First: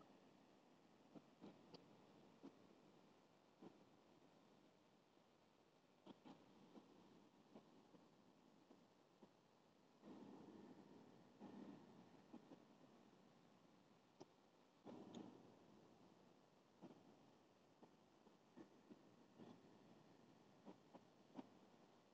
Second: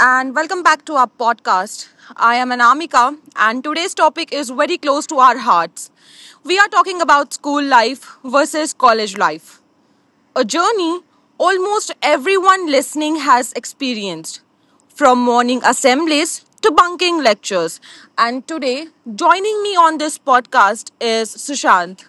and welcome back to our podcast. I am Anamika, and today's topic is very close to our hearts. We are talking about school life versus college life, a journey almost everyone listening has experienced, from morning assemblies to bunking lectures. And today, joining me on this podcast is Sushant.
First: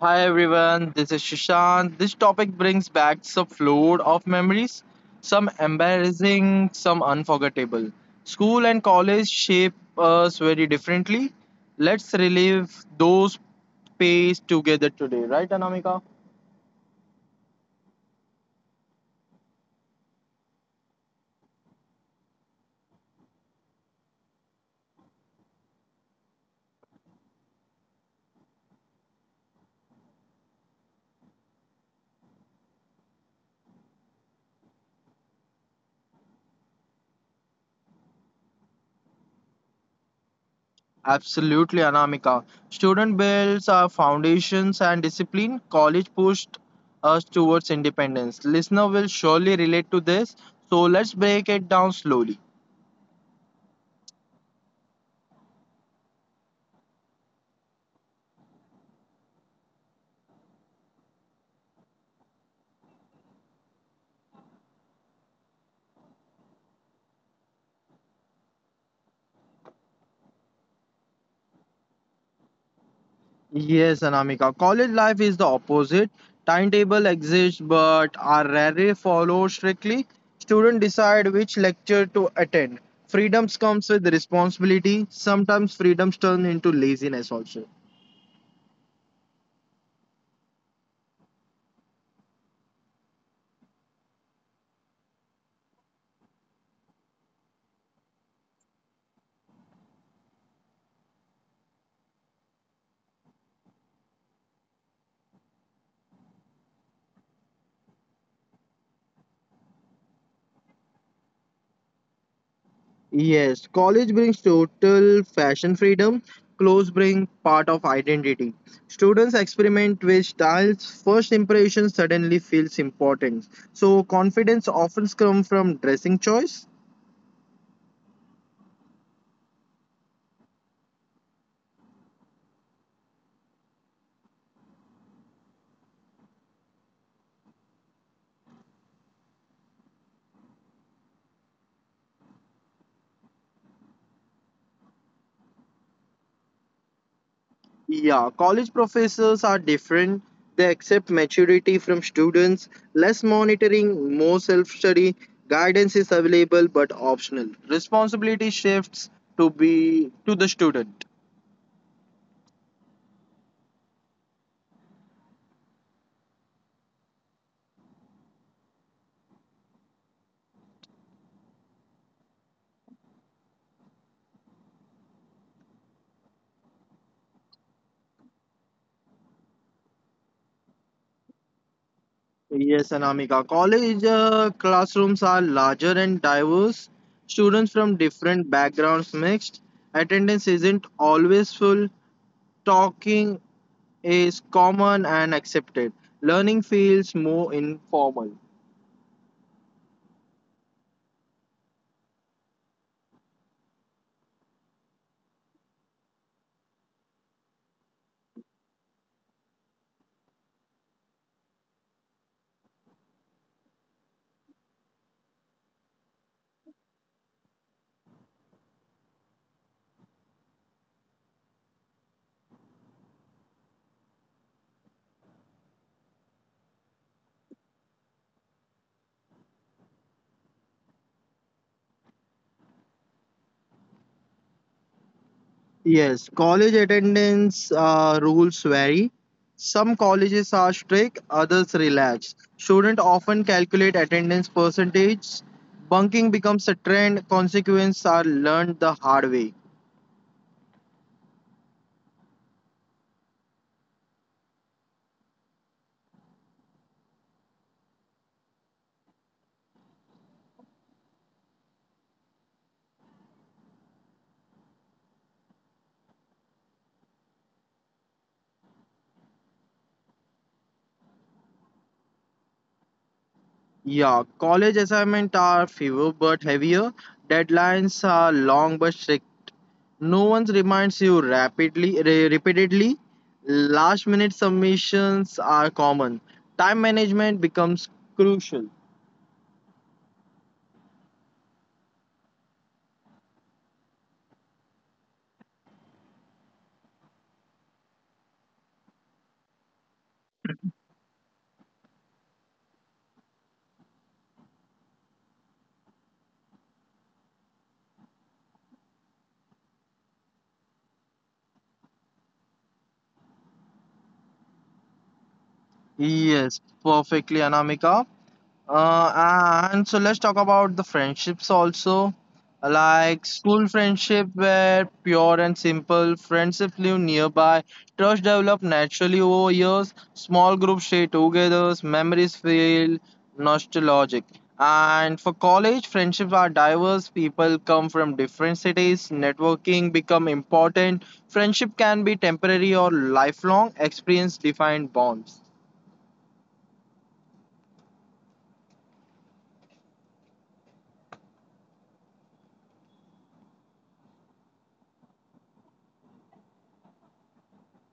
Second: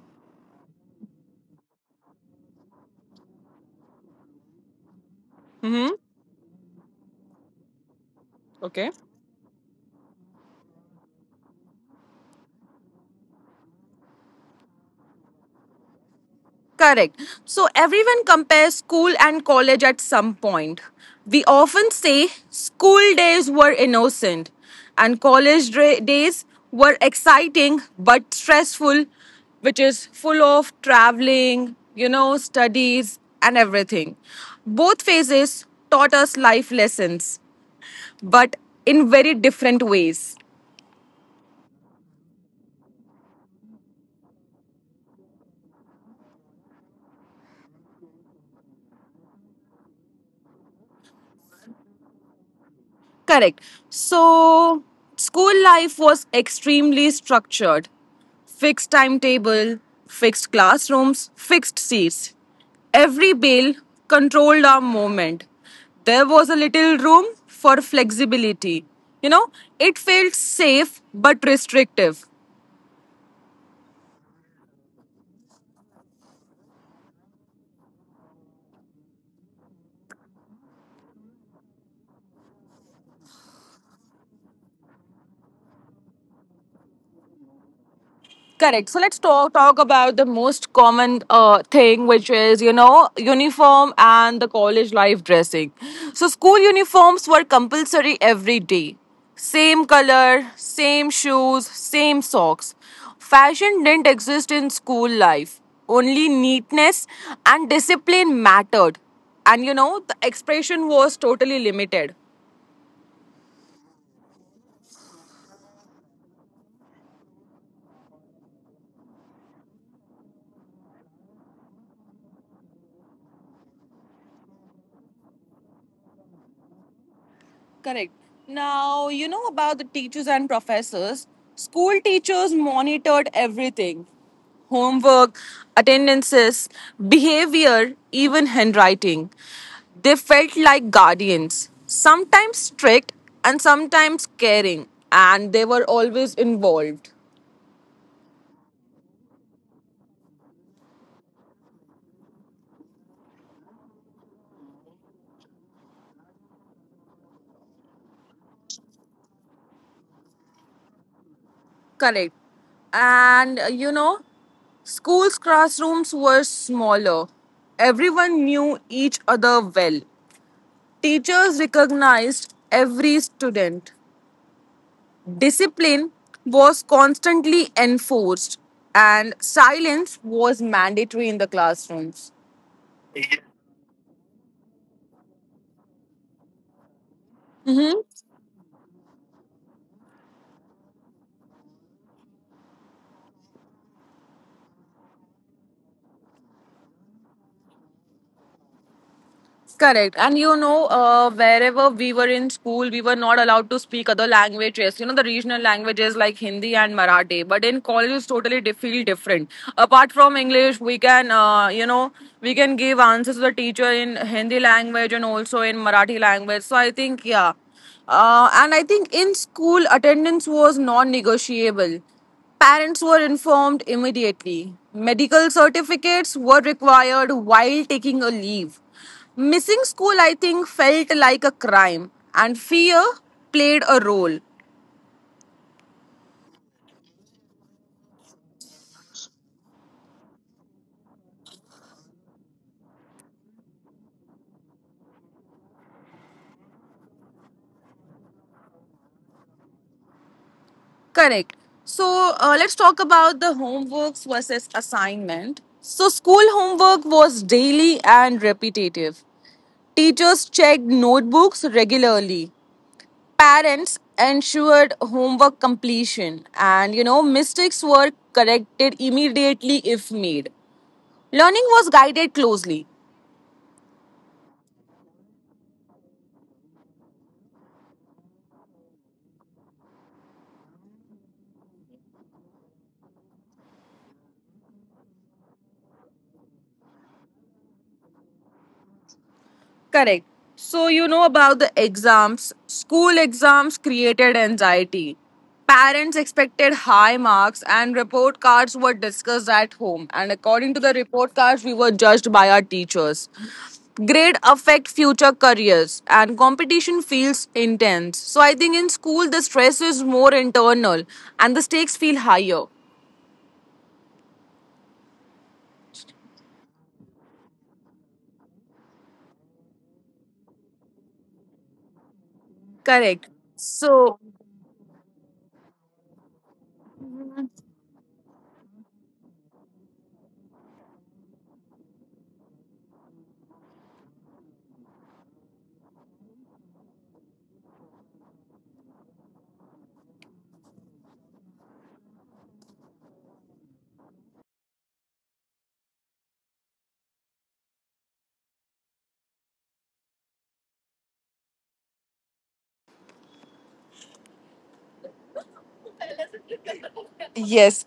Hi everyone, this is Shishant. This topic brings back some flood of memories, some embarrassing, some unforgettable. School and Okay. college shape us very differently. Let's relive those days together today, right, Anamika? Correct. So everyone compares school and college at some point. We often say school days were innocent and college days were exciting but stressful, which is full of traveling, studies and everything. Both phases taught us life lessons, but in very different ways. Absolutely, Anamika. Student builds our foundations and discipline. College pushed us towards independence. Listener will surely relate to this, so let's break it down slowly. Correct. So, school life was extremely structured, fixed timetable, fixed classrooms, fixed seats. Every bell controlled our movement. There was a little room for flexibility. You know, it felt safe but restrictive. Yes, Anamika. College life is the opposite. Timetable exists but are rarely followed strictly. Students decide which lecture to attend. Freedoms comes with responsibility. Sometimes freedoms turn into laziness also. Correct. So let's talk about the most common thing, which is uniform and the college life dressing. So school uniforms were compulsory every day. Same color, same shoes, same socks. Fashion didn't exist in school life. Only neatness and discipline mattered, and the expression was totally limited. Yes, college brings total fashion freedom. Clothes bring part of identity. Students experiment with styles. First impression suddenly feels important. So confidence often comes from dressing choice. Correct. Now, you know about the teachers and professors. School teachers monitored everything, homework, attendances, behavior, even handwriting. They felt like guardians, sometimes strict and sometimes caring, and they were always involved. Yeah, college professors are different. They accept maturity from students, less monitoring, more self study. Guidance is available but optional. Responsibility shifts to the student. Correct. And schools' classrooms were smaller. Everyone knew each other well. Teachers recognized every student. Discipline was constantly enforced, and silence was mandatory in the classrooms. Yes, Anamika. College classrooms are larger and diverse. Students from different backgrounds mixed. Attendance isn't always full. Talking is common and accepted. Learning feels more informal. Correct. And wherever we were in school, we were not allowed to speak other languages. The regional languages like Hindi and Marathi. But in college, it's totally feel different. Apart from English, we can give answers to the teacher in Hindi language and also in Marathi language. So I think, yeah. And I think in school, attendance was non negotiable. Parents were informed immediately. Medical certificates were required while taking a leave. Missing school, I think, felt like a crime, and fear played a role. Yes, college attendance rules vary. Some colleges are strict, others relax. Students often calculate attendance percentage. Bunking becomes a trend, consequences are learned the hard way. Correct. So, let's talk about the homeworks versus assignment. So, school homework was daily and repetitive. Teachers checked notebooks regularly. Parents ensured homework completion, and mistakes were corrected immediately if made. Learning was guided closely. Yeah, college assignments are fewer but heavier. Deadlines are long but strict. No one reminds you rapidly, repeatedly. Last minute submissions are common. Time management becomes crucial. Correct. So, you know about the exams. School exams created anxiety. Parents expected high marks, and report cards were discussed at home. And according to the report cards, we were judged by our teachers. Grade affect future careers, and competition feels intense. So, I think in school, the stress is more internal and the stakes feel higher. Yes, perfectly, Anamika. And so let's talk about the friendships also. Like Correct. school So, friendship were pure and simple. Friendships live nearby. Trust developed naturally over years. Small groups stay together. Memories feel nostalgic. And for college, friendships are diverse. People come from different cities. Networking become important. Friendship can be temporary or lifelong. Experience defined bonds. yes.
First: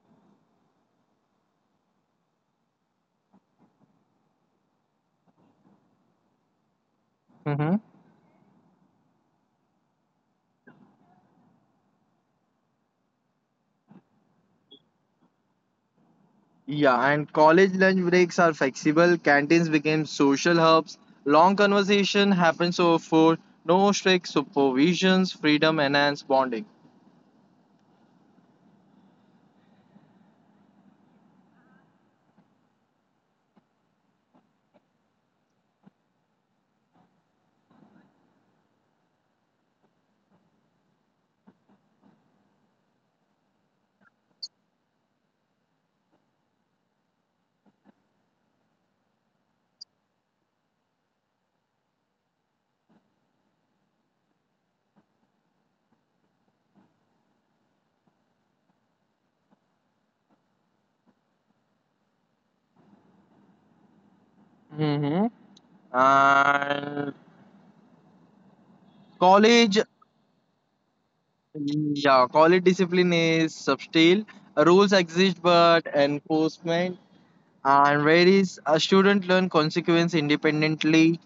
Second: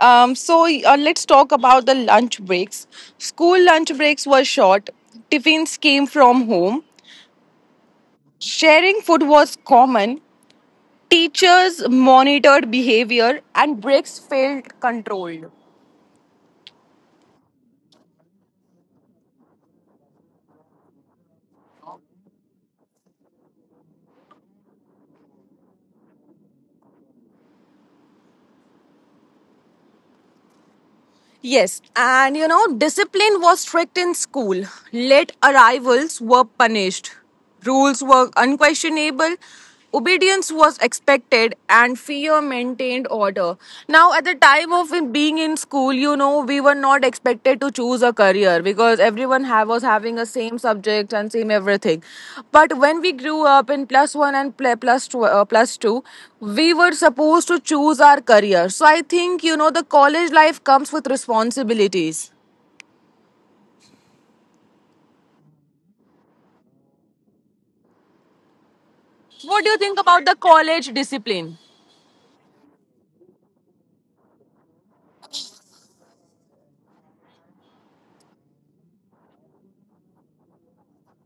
So, let's talk about the lunch breaks. School lunch breaks were short. Tiffins came from home. Sharing food was common. Teachers monitored behavior and breaks felt controlled. Yeah, and college lunch breaks are flexible. Canteens became social hubs. Long conversation happens over food. No strict supervisions. Freedom enhanced bonding. Yes, and discipline was strict in school. Late arrivals were punished. Rules were unquestionable. Obedience was expected and fear maintained order. Now, at the time of being in school, we were not expected to choose a career because everyone was having a same subject and same everything, but when we grew up in plus 1 and plus 2, we were supposed to choose our career. So I think the college life comes with responsibilities. Mm-hmm. And What do college, you think about the college discipline? yeah, college discipline is subtle. Rules exist, but enforcement and varies. A student learn consequence independently,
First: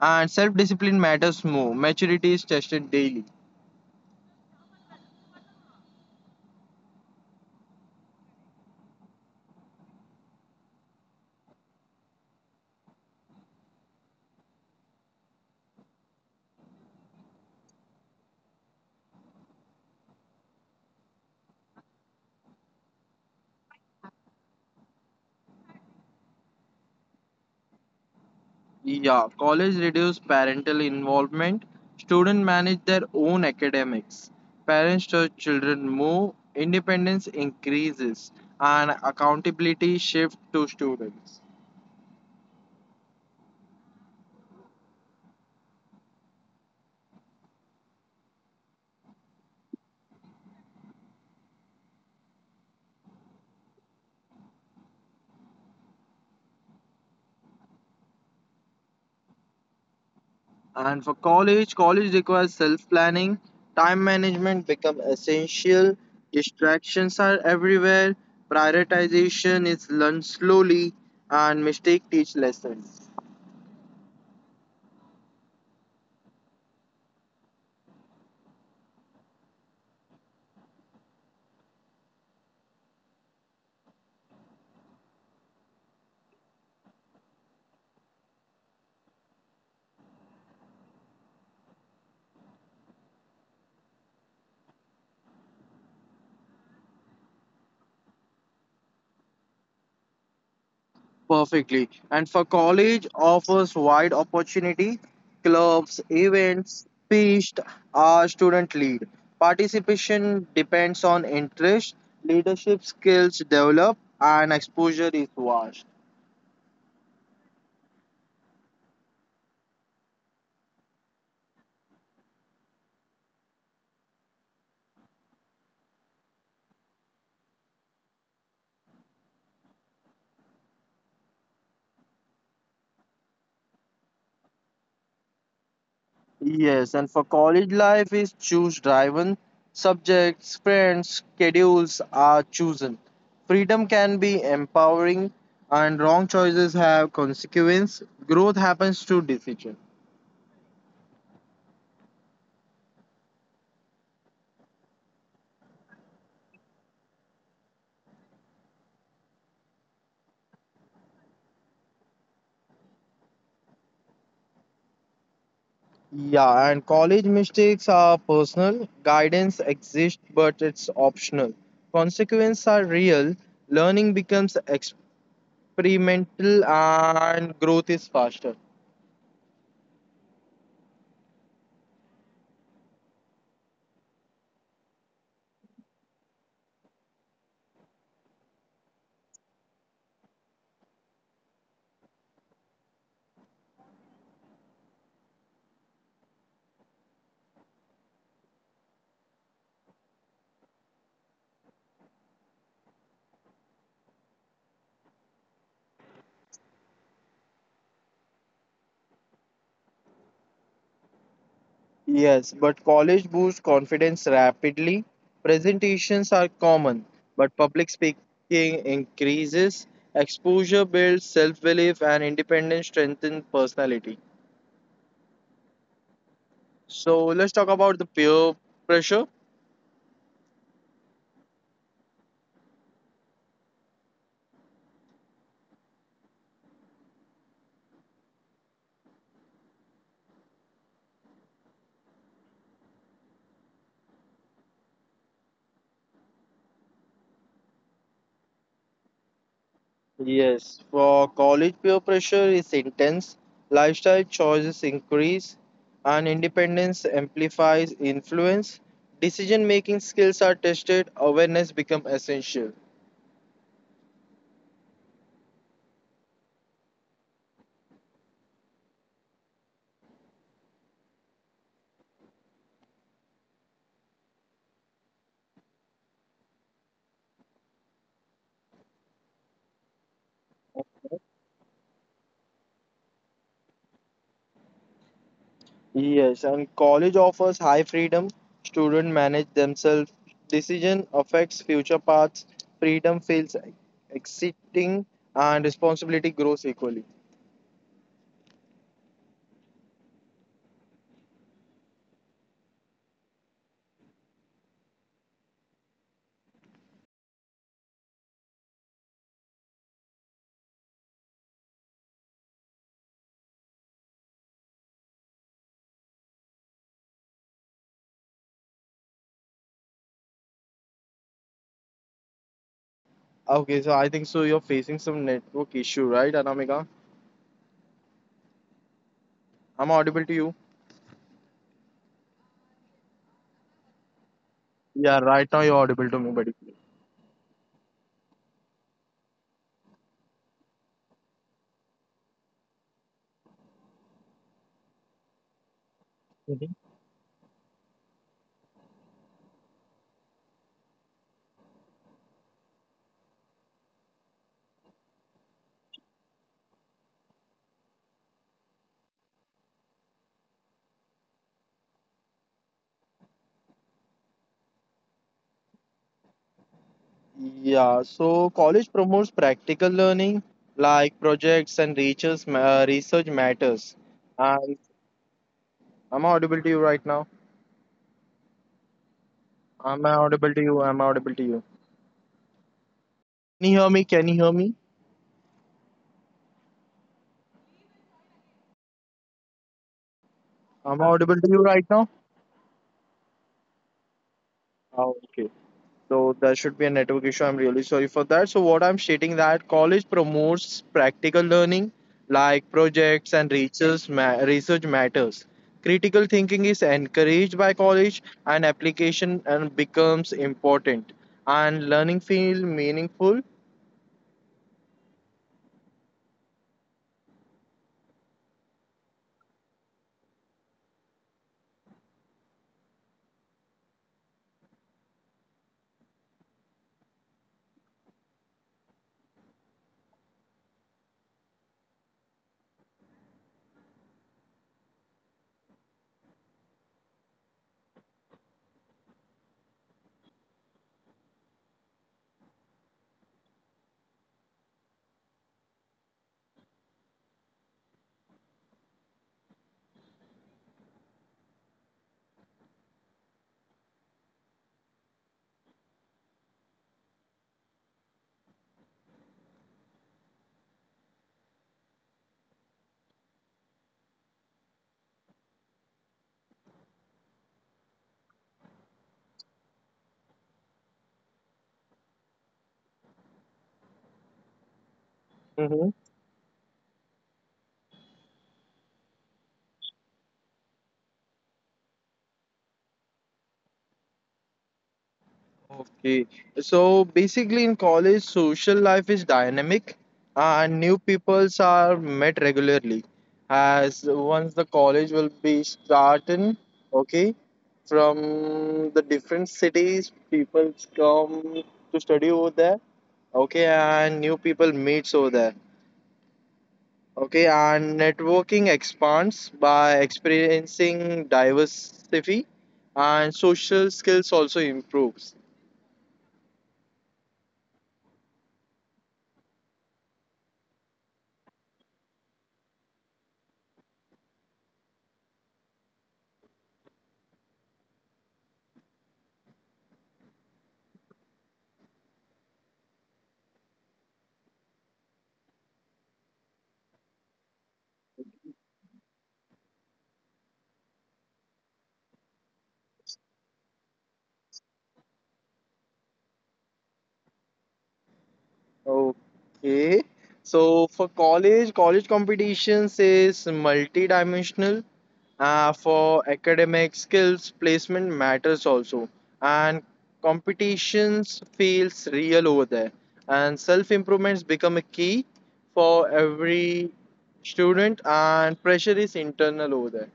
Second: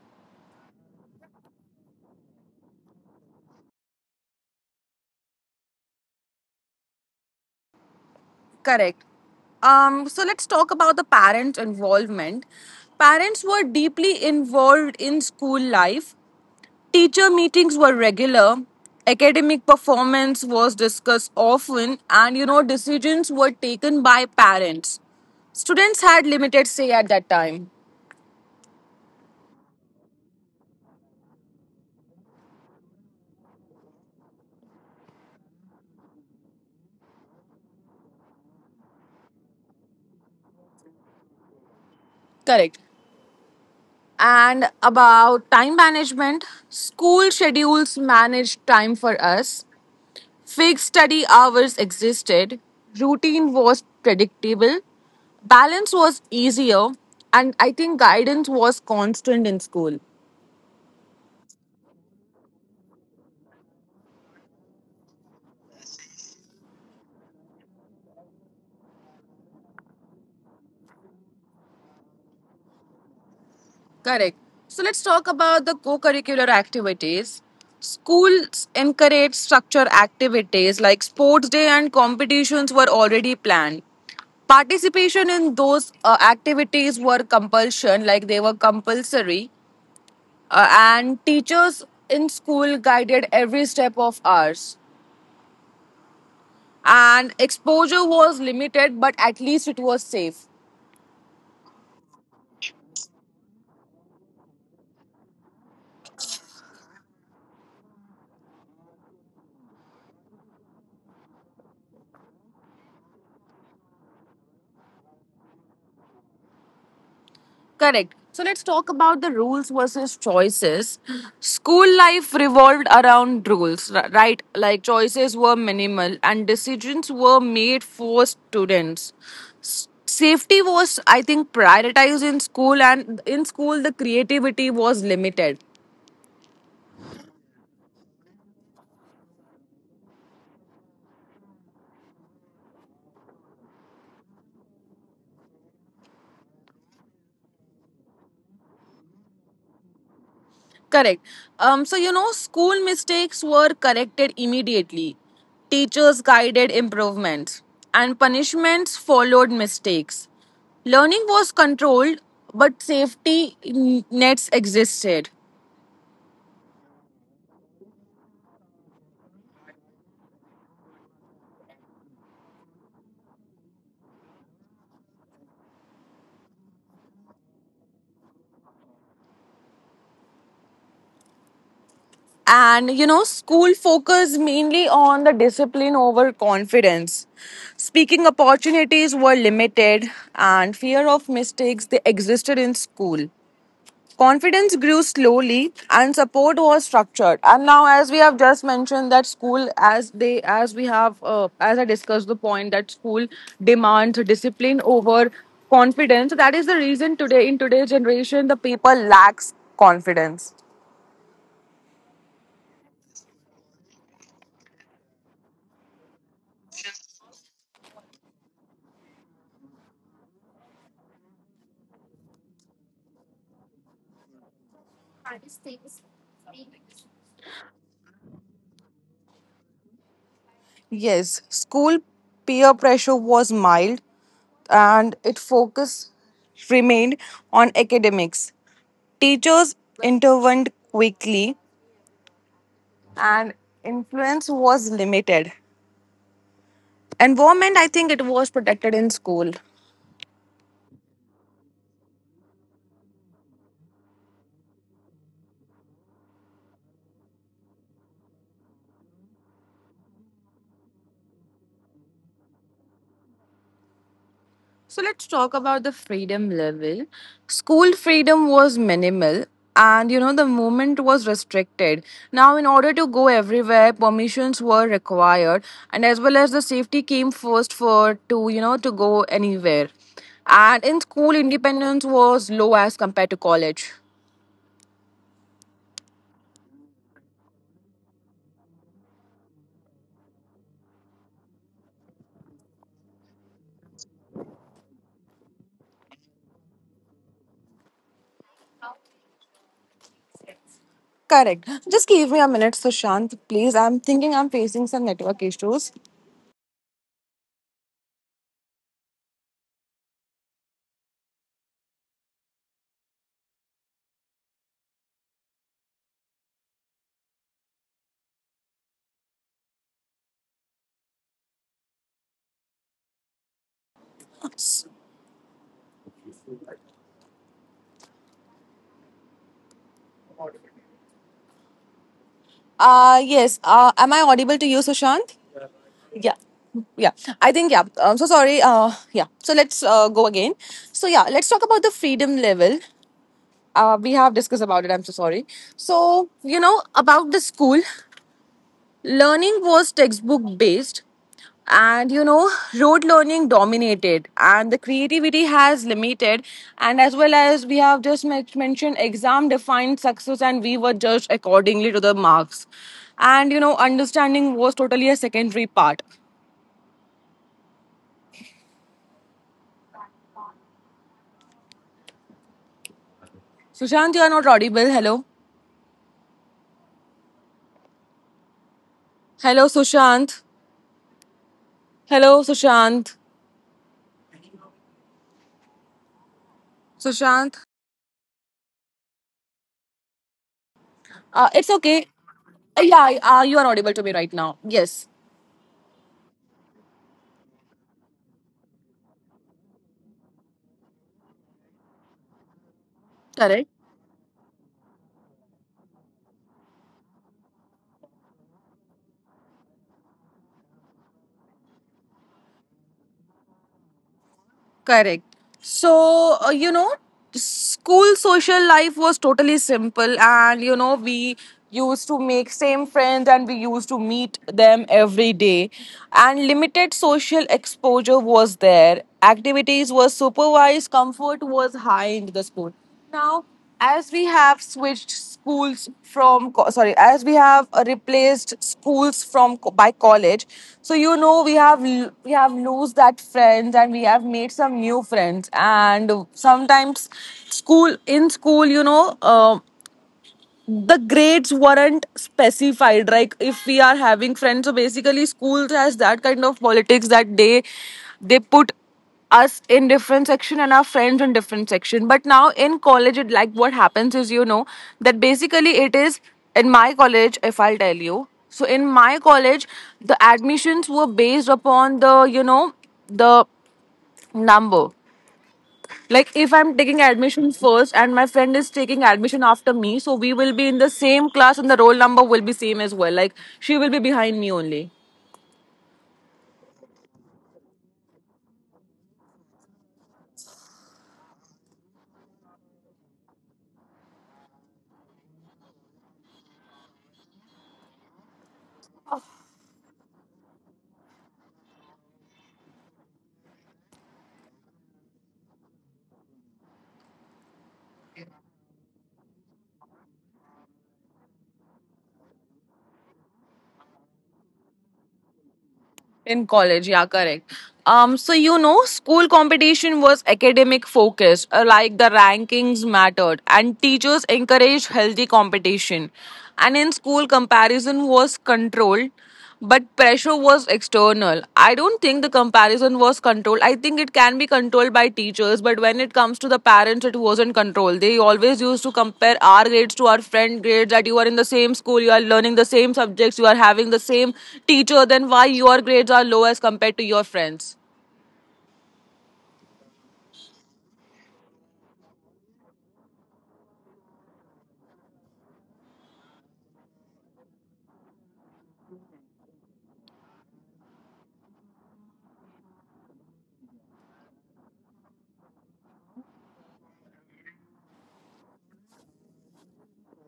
and self-discipline matters more. Maturity is tested daily. Correct. So let's talk about the parents' involvement. Parents were deeply involved in school life. Teacher meetings were regular, academic performance was discussed often, and decisions were taken by parents. Students had limited say at that time. Yeah, college reduced parental involvement. Students manage their own academics. Parents to children move. Independence increases and accountability shift to students. Correct. And about time management, school schedules managed time for us. Fixed study hours existed. Routine was predictable. Balance was easier. And I think guidance was constant in school. And for college, college requires self-planning. Time management become essential. Distractions are everywhere. Prioritization is learned slowly and mistake teach lessons. Correct. So let's talk about the co curricular activities. Schools encourage structured activities like sports day, and competitions were already planned. Participation in those activities were compulsion, like they were compulsory, and teachers in school guided every step of ours. And exposure was limited, but at least it was safe. Perfectly. And for college offers wide opportunity, clubs, events, pitched Our student lead. Participation depends on interest, leadership skills develop, and exposure is vast. Correct. So let's talk about the rules versus choices. School life revolved around rules, right? Like choices were minimal and decisions were made for students. Safety was, I think, prioritized in school, and in school, the creativity was limited. Yes, and for college life is choose driven, subjects, friends, schedules are chosen. Freedom can be empowering and wrong choices have consequence. Growth happens through decision. Correct. So, school mistakes were corrected immediately. Teachers guided improvements, and punishments followed mistakes. Learning was controlled, but safety nets existed. Yeah, and college mistakes are personal. Guidance exists, but it's optional. Consequences are real. Learning becomes experimental and growth is faster. And, school focused mainly on the discipline over confidence. Speaking opportunities were limited, and fear of mistakes they existed in school. Confidence grew slowly and support was structured. And now, as we have just mentioned, that school, as they, as we have, as I discussed the point that school demands discipline over confidence. That is the reason today, in today's generation, the people lacks confidence. Yes, but college boosts confidence rapidly. Presentations are common, but public speaking increases. Exposure builds self belief and independence strengthens personality. So, let's talk about the peer pressure. Yes, school peer pressure was mild and its focus remained on academics. Teachers intervened quickly and influence was limited. Environment, I think it was protected in school. Yes, for college peer pressure is intense, lifestyle choices increase, and independence amplifies influence. Decision making skills are tested, awareness becomes essential. So let's talk about the freedom level. School freedom was minimal and the movement was restricted. Now, in order to go everywhere, permissions were required, and as well as the safety came first for to to go anywhere. And in school, independence was low as compared to college. Yes, and college offers high freedom. Students manage themselves. Decision affects future paths. Freedom feels exciting, and responsibility grows equally. Correct. Just give me a minute, Sushant, please. I'm thinking I'm facing some network issues. Okay, so I think so. You're facing some network issue, right, Anamika? I'm audible to you. Yes. Am I audible to you, Yeah, Sushant? right now you're audible to Yeah. me, buddy. Yeah, I think, yeah. I'm so sorry. Yeah. So let's go again. So, yeah, let's talk about the freedom level. We have discussed about it. I'm so sorry. So, Mhm. about the school. Learning was textbook based, and rote learning dominated, and the creativity has limited. And as well as we have just mentioned, exam defined success, and we were judged accordingly to the marks. And understanding was totally a secondary part. Yeah, so college promotes practical learning like projects and research Sushant, you matters. are not audible. And Hello, I'm audible to you right now. hello, I'm Sushant. audible to you. I'm audible to you. Hello, Sushant. Can you hear me? Can you hear me? Sushant. I'm It's audible to you okay. right now. Yeah, you are audible to me right now. Yes. Ah, okay. So there should be a network issue. I'm really sorry for that. So what I'm stating that college promotes practical learning like Correct. projects and research matters. Critical thinking is encouraged by college and application and becomes important and learning feels meaningful. Correct. So, school social life was totally simple, and we used to make same friends and we used to meet them every day, and limited social exposure was there. Activities were supervised, comfort was high in the school. Now, as we have switched schools from sorry, as we have replaced schools from by college, so we have lost that friends and we have made some new friends, and sometimes school in school, the grades weren't specified. Like if we are having friends, so basically schools has that kind of politics that they put us in different section and our friends in different section. But now in college, it like what happens is, that basically it is, in my college, if I'll tell you, so in my college, the admissions were based upon the you know the number. Like if I'm taking admission first and my friend is taking admission after me, so we will be in the same class and the roll number will be same as well, like she will be behind me only Okay, so basically in college, social life is dynamic and new peoples are met regularly. As once the college will be starting, okay, from the different cities, people come to study over there, okay, and new people meets over there, okay, and networking expands by experiencing diversity and social skills also improves. in college. Yeah, correct. School competition was academic focused, like the rankings mattered and teachers encouraged healthy competition. And in school, comparison was controlled but pressure was external. I don't think the comparison was controlled. I think it can be controlled by teachers, but when it comes to the parents, it wasn't controlled. They always used to compare our grades to our friend grades, that you are in the same school, you are learning the same subjects, you are having the same teacher, then why your grades are low as compared to your friends? Okay. So for college, college competitions is multidimensional. For academic skills, placement matters also. And competitions feels real over there. And self-improvements become a key for every student and pressure is internal over there.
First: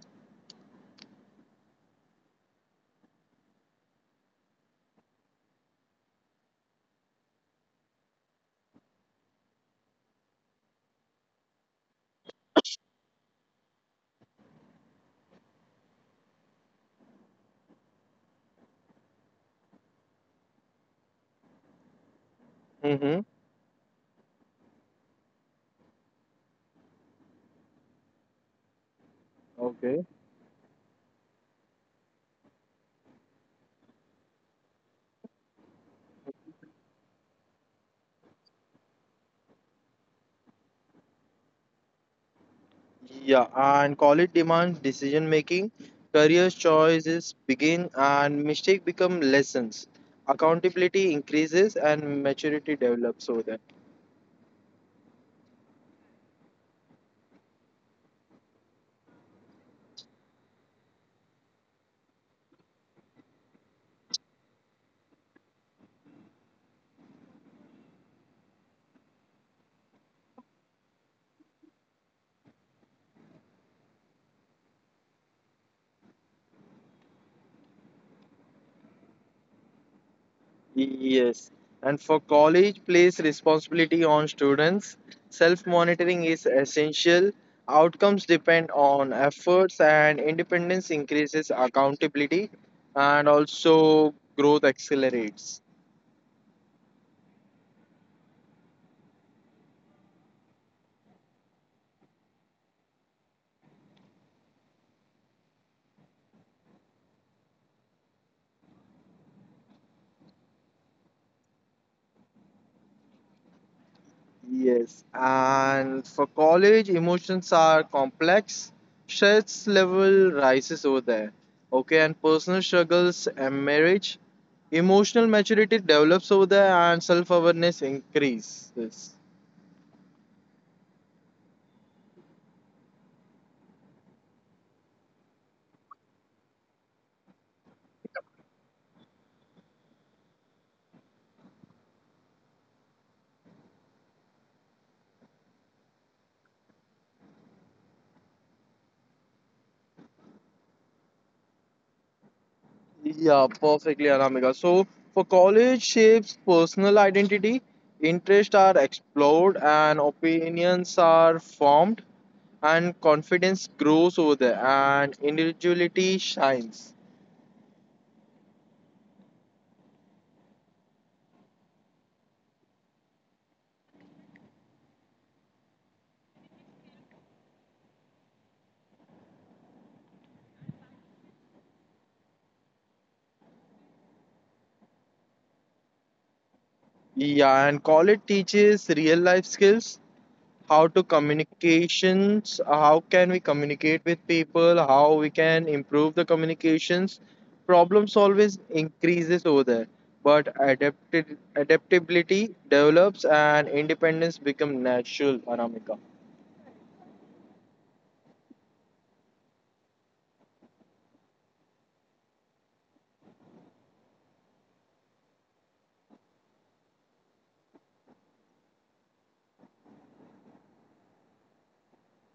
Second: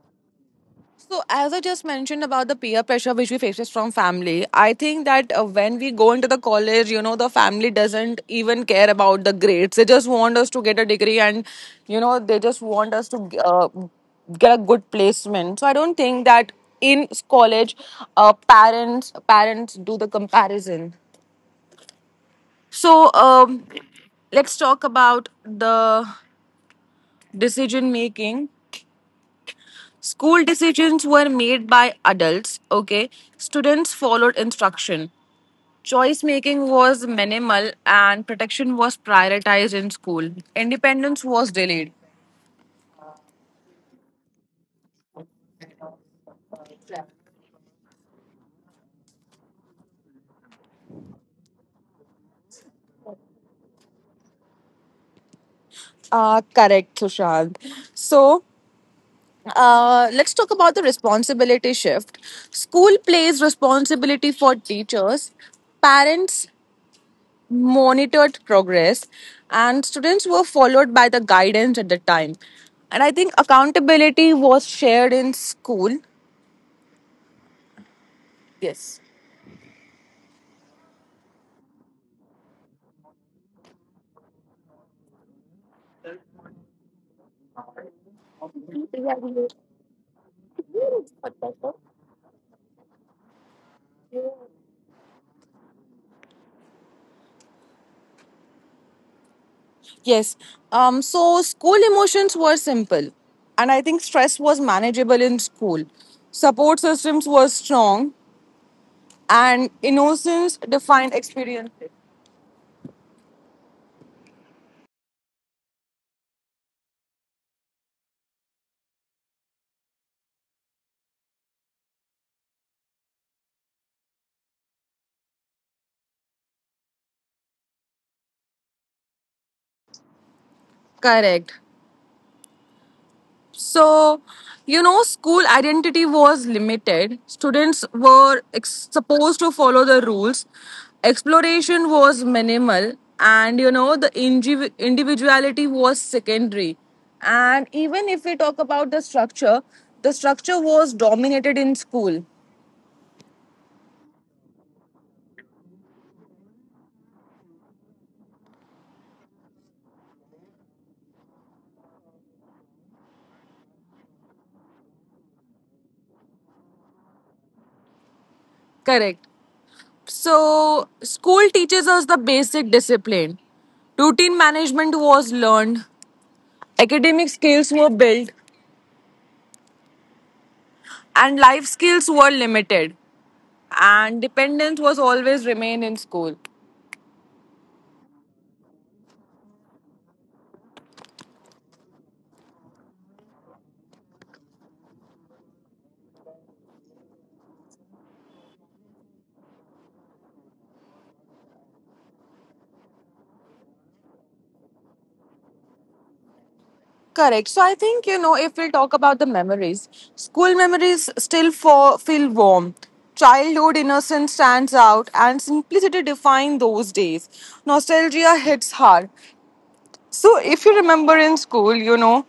So, as I just mentioned about the peer pressure which we faces from family, I think that when we go into the college, the family doesn't even care about the grades. They just want us to get a degree and, they just want us to uh, get a good placement. So, I don't think that in college, parents do the comparison. So, Mm-hmm. Let's talk about the decision making. Okay. School decisions were made by adults, okay? Students followed instruction. Choice making was minimal and protection was prioritized in school. Independence was delayed. Yeah, and college demands decision making, career choices begin, and mistake become lessons. Accountability increases and maturity develops. So that Correct, Sushant. So, let's talk about the responsibility shift. School plays responsibility for teachers, parents, monitored progress, and students were followed by the guidance at the time, and I think accountability was shared in school. Yes. yes, and for college, place responsibility on students. Self monitoring is essential. Outcomes depend on efforts, and independence increases accountability, and also growth accelerates. Yes. So school emotions were simple, and I think stress was manageable in school. Support systems were strong and innocence defined experiences. Yes, and for college, emotions are complex. Stress level rises over there. Okay, and personal struggles and marriage, emotional maturity develops over there, and self-awareness increases. Correct. So, school identity was limited. Students were supposed to follow the rules. Exploration was minimal. And, you know, the individuality was secondary. And even if we talk about the structure was dominated in school. Yeah, perfectly, Anamika. So for college, shapes personal identity, interests are explored, and opinions are formed, and confidence grows over there, and individuality shines. Correct. So, school teaches us the basic discipline. Routine management was learned, academic skills were built, and life skills were limited. And dependence was always remain in school. Yeah, and college teaches real life skills, how to communications, how can we communicate with people, how we can improve the communications. Problems always increases over there, but adapted adaptability develops and independence become natural, Anamika. Correct. So I think, you know, if we talk about the memories, school memories still feel warm. Childhood innocence stands out, and simplicity define those days. Nostalgia hits hard. So if you remember in school, you know,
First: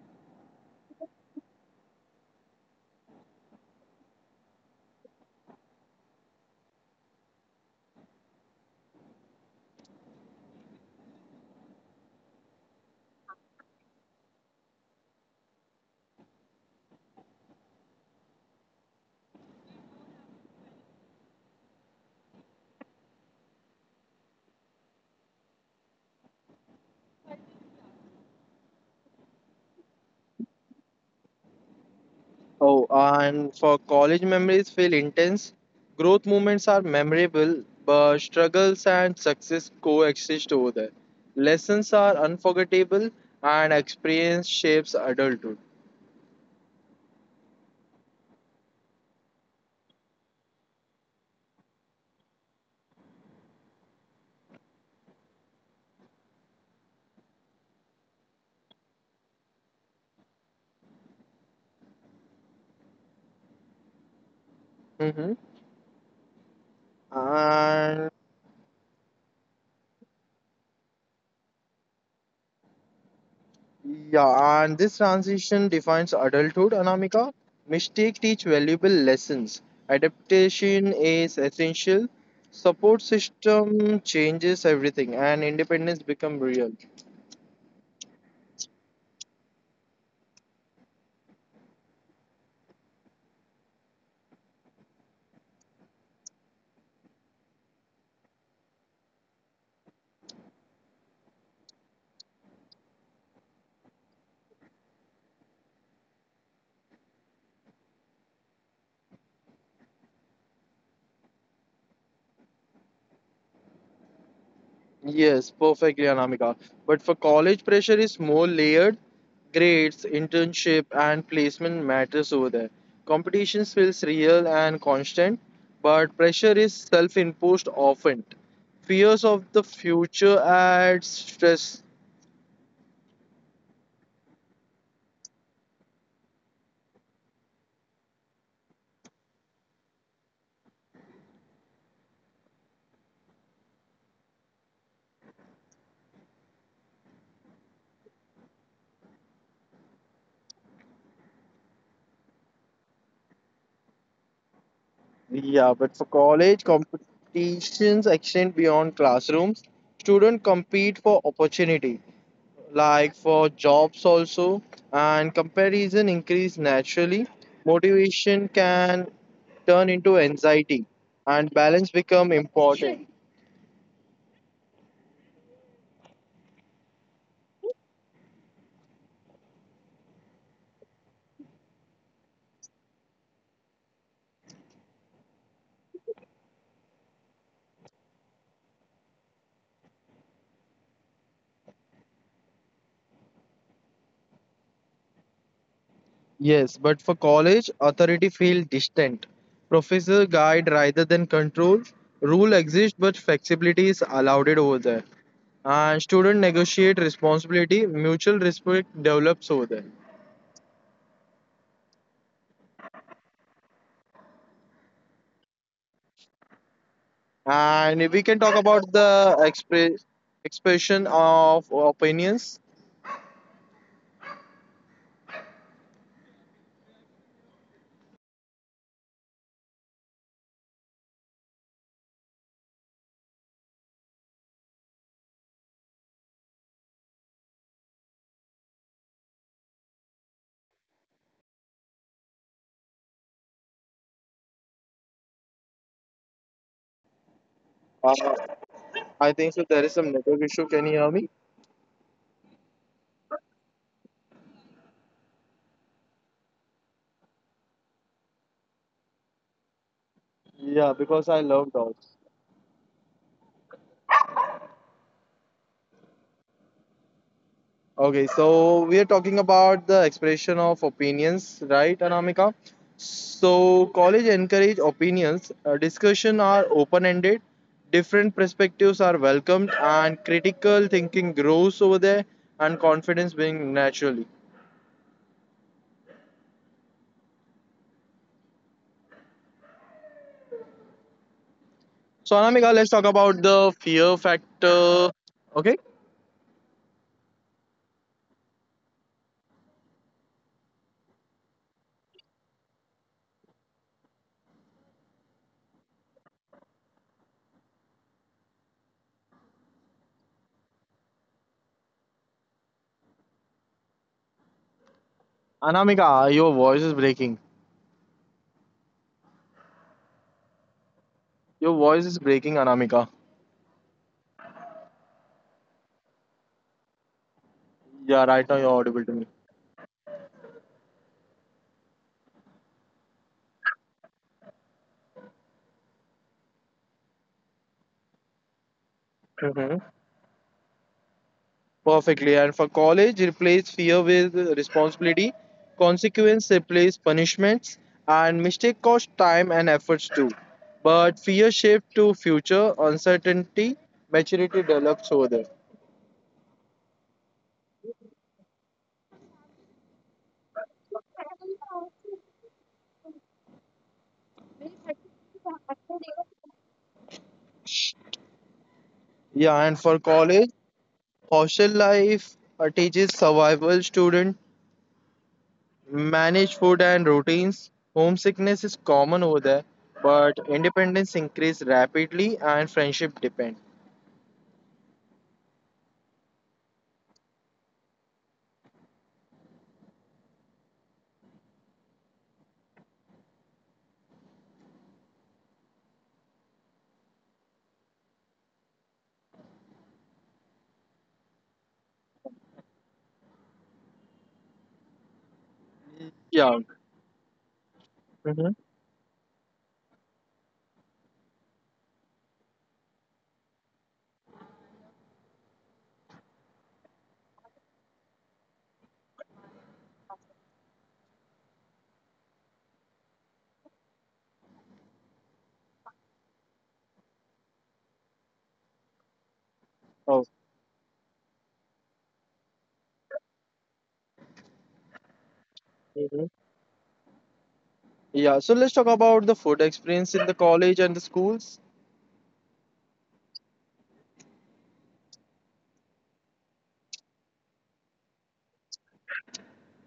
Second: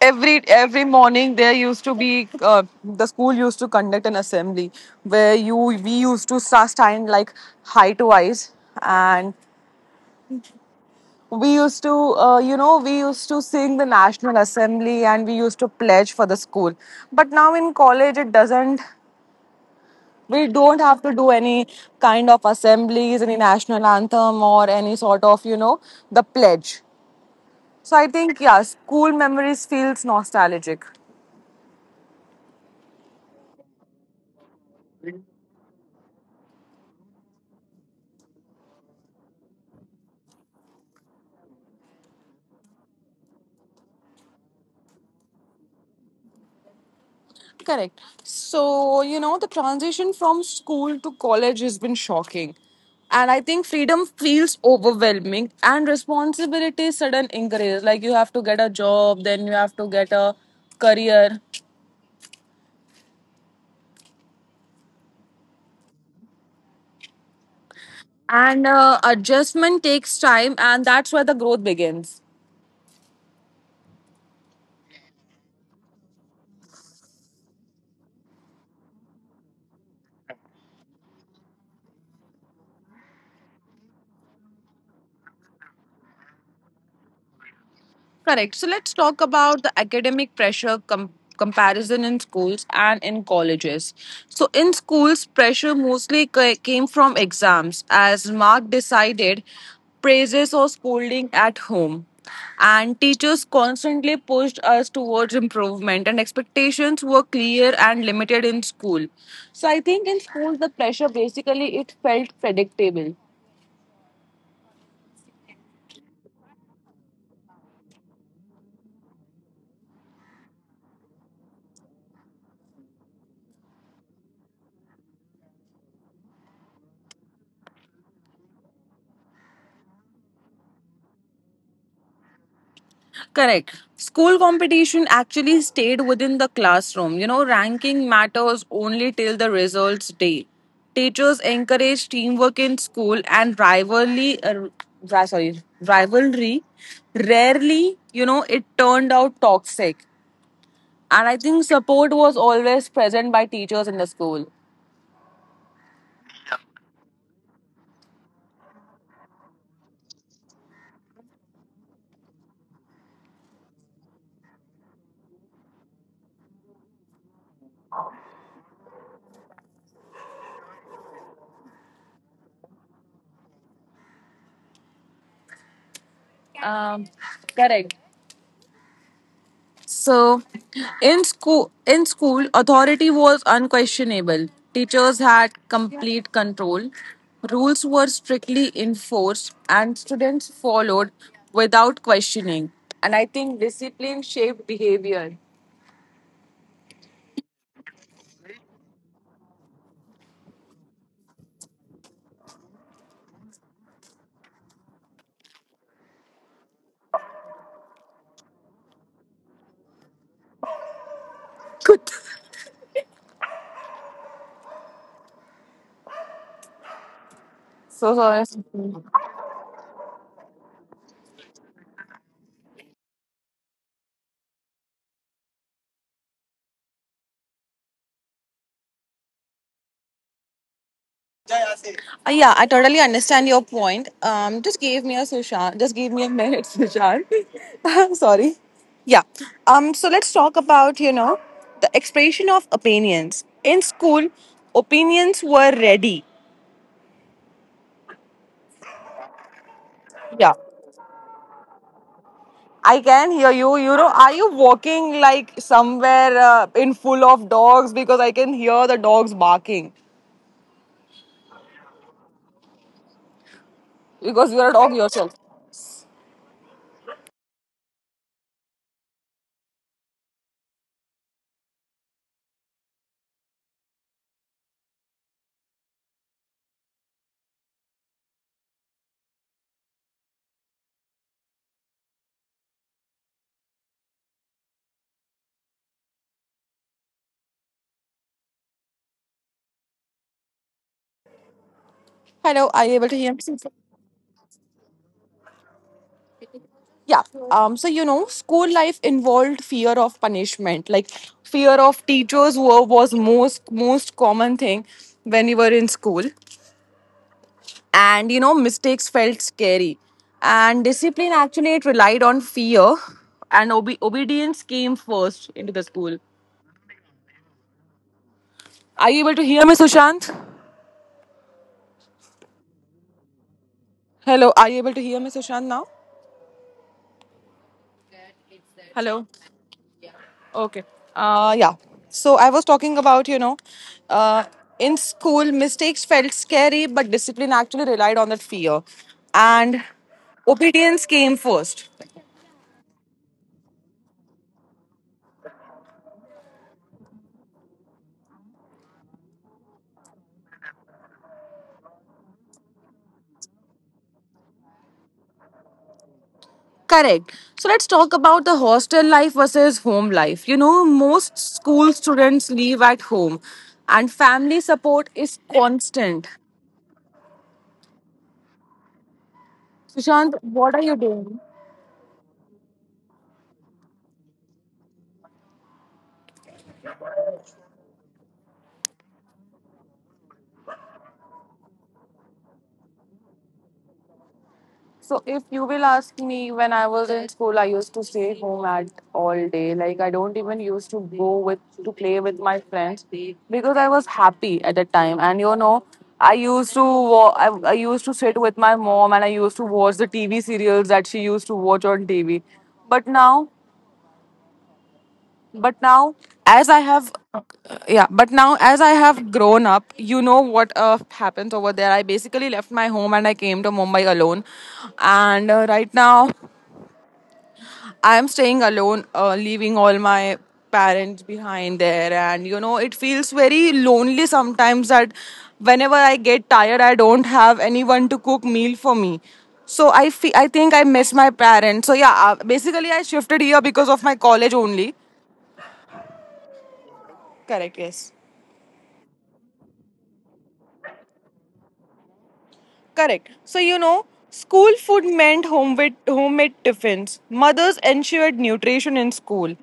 every morning there used to be, the school used to conduct an assembly where you we used to stand like high to eyes. And we used to, you know, we used to sing the national assembly, and we used to pledge for the school. But now in college, it doesn't, we don't have to do any kind of assemblies, any national anthem, or any sort of, you know, the pledge. So I think, yeah, school memories feels nostalgic. Oh, and for college memories feel intense. Growth moments are memorable, but struggles and success coexist over there. Lessons are unforgettable, and experience shapes adulthood. Correct. So, you know, the transition from school to college has been shocking. And I think freedom feels overwhelming and responsibility sudden increase. Like you have to get a job, then you have to get a career. Hmm. And And adjustment takes time, and that's where the growth begins. yeah, and this transition defines adulthood, Anamika. Mistakes teach valuable lessons. Adaptation is essential. Support system changes everything, and independence become real. Correct. So let's talk about the academic pressure comparison in schools and in colleges. So in schools, pressure mostly came from exams, as Mark decided, praises or scolding at home. And teachers constantly pushed us towards improvement, and expectations were clear and limited in school. So I think in schools the pressure basically it felt predictable. Yes, perfectly, Anamika. But for college, pressure is more layered. Grades, internship, and placement matters over there. Competition feels real and constant, but pressure is self-imposed often. Fears of the future adds stress. Correct. School competition actually stayed within the classroom. You know, ranking matters only till the results day. Teachers encourage teamwork in school and rivalry. Sorry, rivalry. Rarely, you know, it turned out toxic. And I think support was always present by teachers in the school. Yeah, but for college, competitions extend beyond classrooms. Students compete for opportunities like for jobs also and comparison increase naturally motivation can turn into anxiety and balance become important. Um, Correct. So, in school, authority was unquestionable. Teachers had complete control. Rules were strictly enforced, and students followed without questioning. And I think discipline shaped behavior. Yes, but for college authority feel distant, professor guide rather than control, rule exist but flexibility is allowed it over there and student negotiate responsibility mutual respect develops over there. Good. And we So can talk sorry. about the expression of opinions. Yeah, I totally understand your point. Just give me a Sushant. Just give me a minute, Sushant. Sorry. Yeah. So let's talk about, you know, the expression of opinions in school. Opinions were ready. Uh, I think so. There is some network Yeah. issue. Can you hear me? I can hear you. You know, are you walking like somewhere in full of dogs? Because I can hear the dogs barking. Yeah, because I love dogs. Because you're a dog yourself. Okay, so we are talking about the expression of opinions, right, Anamika? So college encourage opinions. Discussion are open-ended. Different perspectives are welcomed, and critical thinking grows over there, and confidence being naturally. So Anamika, Hello. let's Are you talk able to hear about me? the fear factor. Okay, Yeah. So you know, school life involved fear of punishment, like fear of teachers were was most common thing when you were in school. And you know, mistakes felt scary, and discipline actually it relied on fear. And obedience came first into the Anamika, school. your voice is breaking. Are you able to hear me, Sushant? Your voice is breaking, Anamika. Hello, are you able to hear me, Sushant, now? Yeah, right now you're audible to me. Hello. Okay. Yeah. So I was talking about, you know, uh, in school, mistakes felt scary, but discipline actually relied on that fear. Hmm. And obedience came first. Perfectly. And for college, replace fear with responsibility. Consequence replace punishments, and mistake cost time and efforts too. But fear shift to future uncertainty. Maturity develops over there. Correct. So let's talk about the hostel life versus home life. You know, most school students live at home, and family support is constant. Yeah, and for college, Sushant, hostel life teaches survival student manage food and routines. Homesickness is common over there, but independence increase rapidly and friendship depend. so if you will ask me, when I was in school, I used to stay home at all day. Like I don't even used to go with to play with my friends, because I was happy at the time. And you know, I used to I used to sit with my mom and I used to watch the TV serials that she used to watch on TV. But now, but now, Yeah. as I have, yeah, Mm-hmm. but now as I have grown up, you know what happens over there. I basically left my home and I came to Mumbai alone, and right now I'm staying alone, leaving all my parents behind there. And, you know, it feels very lonely sometimes that whenever I get tired, I don't have anyone to cook meal for me. So Oh. I think I miss my parents. So yeah, basically I shifted here because of my college only. Correct, yes. Yeah, so let's talk about the food experience in the college and the schools. Correct. So you know, school food meant homemade tiffins. Mothers ensured nutrition in school.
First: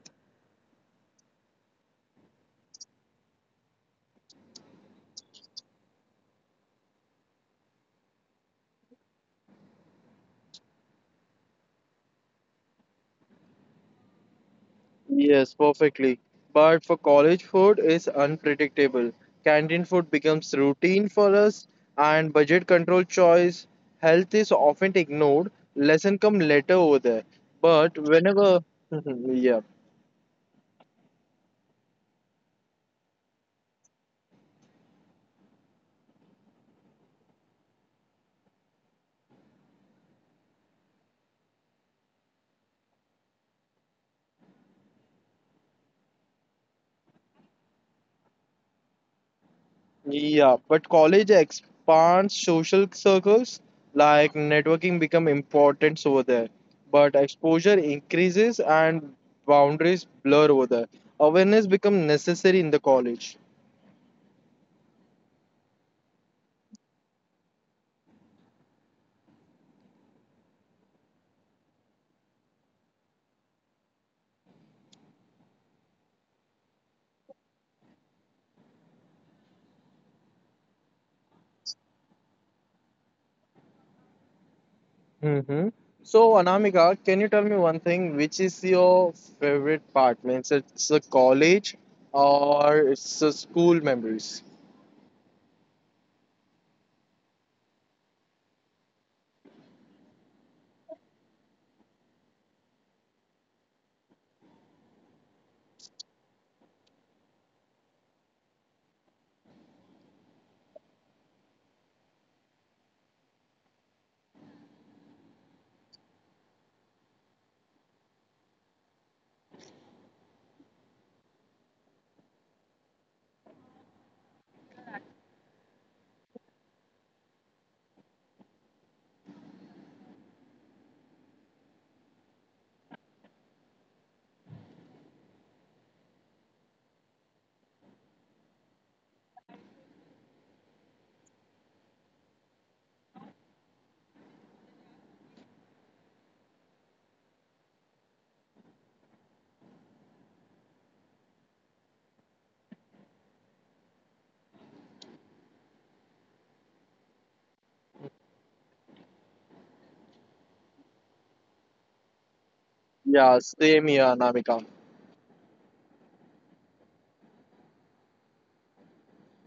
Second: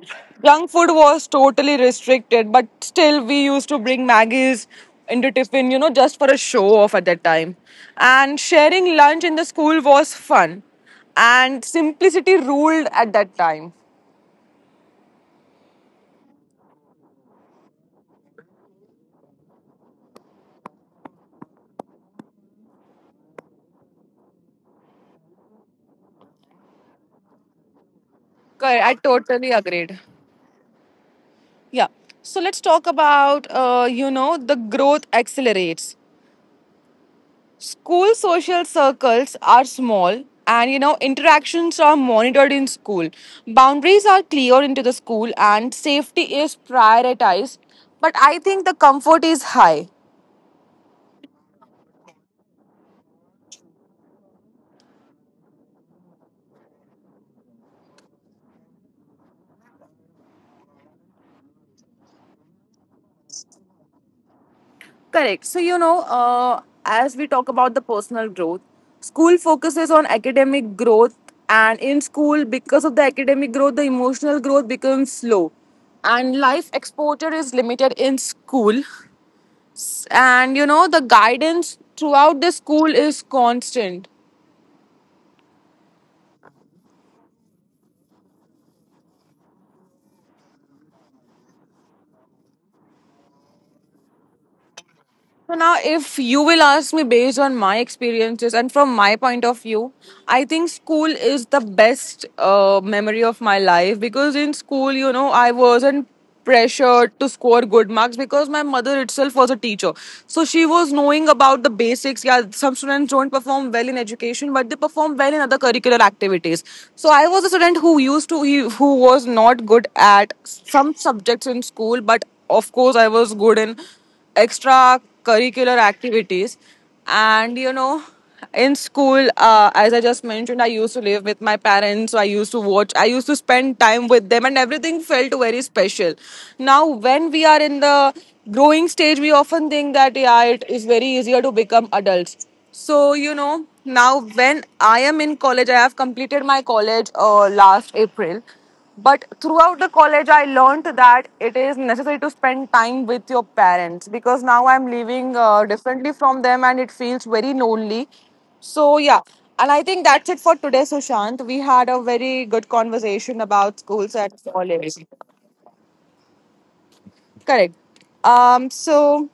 Junk food was totally restricted, but still we used to bring Maggie's into tiffin, you know, just for a show off at that time. And sharing lunch in the school was fun. And simplicity ruled at that time. Yes, perfectly. But for college food is unpredictable. Canteen food becomes routine for us and budget control choice health is often ignored. Lesson come later over there. But whenever Correct. I totally yeah. agreed. Yeah. So let's talk about, you know, the growth accelerates. School social circles are small, and you know, interactions are monitored in school. Boundaries are clear into the school and safety is prioritized, but I think the comfort is high. Yeah, but college expands social circles, like networking become important over there. But exposure increases and boundaries blur over there. Awareness become necessary in the college. Correct. So you know, as we talk about the personal growth, school focuses on academic growth, and in school because of the academic growth the emotional growth becomes slow, and life exposure is limited in school, and you know, the guidance throughout the school is constant. Mm-hmm. So Anamika, can you tell me one thing? Which is your favorite part? Means it's a college or it's a school memories? So now, if you will ask me based on my experiences and from my point of view, I think school is the best memory of my life, because in school, you know, I wasn't pressured to score good marks because my mother itself was a teacher. So she was knowing about the basics. Yeah, some students don't perform well in education, but they perform well in other curricular activities. So I was a student who used to, who was not good at some subjects in school, but of course, I was good in extra curricular activities. And you know, in school, as I just mentioned, I used to live with my parents, so I used to spend time with them, and everything felt very special. Now when we are in the growing stage, we often think that yeah, it is very easier to become adults. So you know, now when I am in college, I have completed my college last April. But throughout the college, I learnt that it is necessary to spend time with your parents, because now I'm living differently from them, and it feels very lonely. So, yeah, and I think that's it for today, Sushant. We had a very good Yeah, conversation same about here, schools and Anamika. college. Correct. Um, so,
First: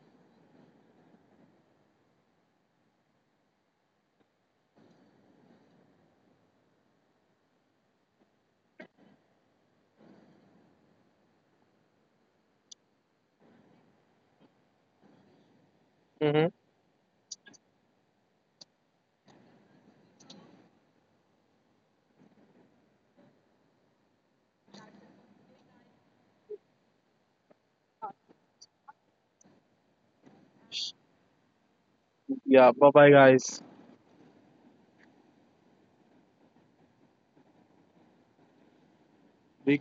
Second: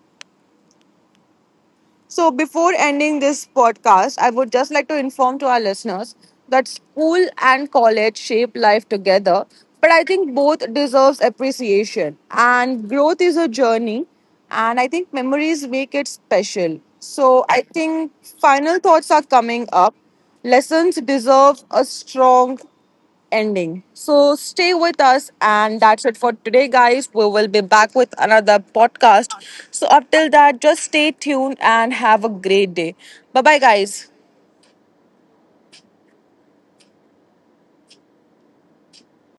So, before ending this podcast, I would just like to inform to our listeners that school and college shape life together, but I think both deserves appreciation. And growth is a journey, and I think memories make it Mm-hmm. special. So, I think final thoughts are coming up. Lessons deserve a strong ending. So stay with us, and that's it for today, guys. We will be back with another podcast. So, up till that, just stay tuned and have a Yeah, great bye day. bye, Bye bye, guys. guys. We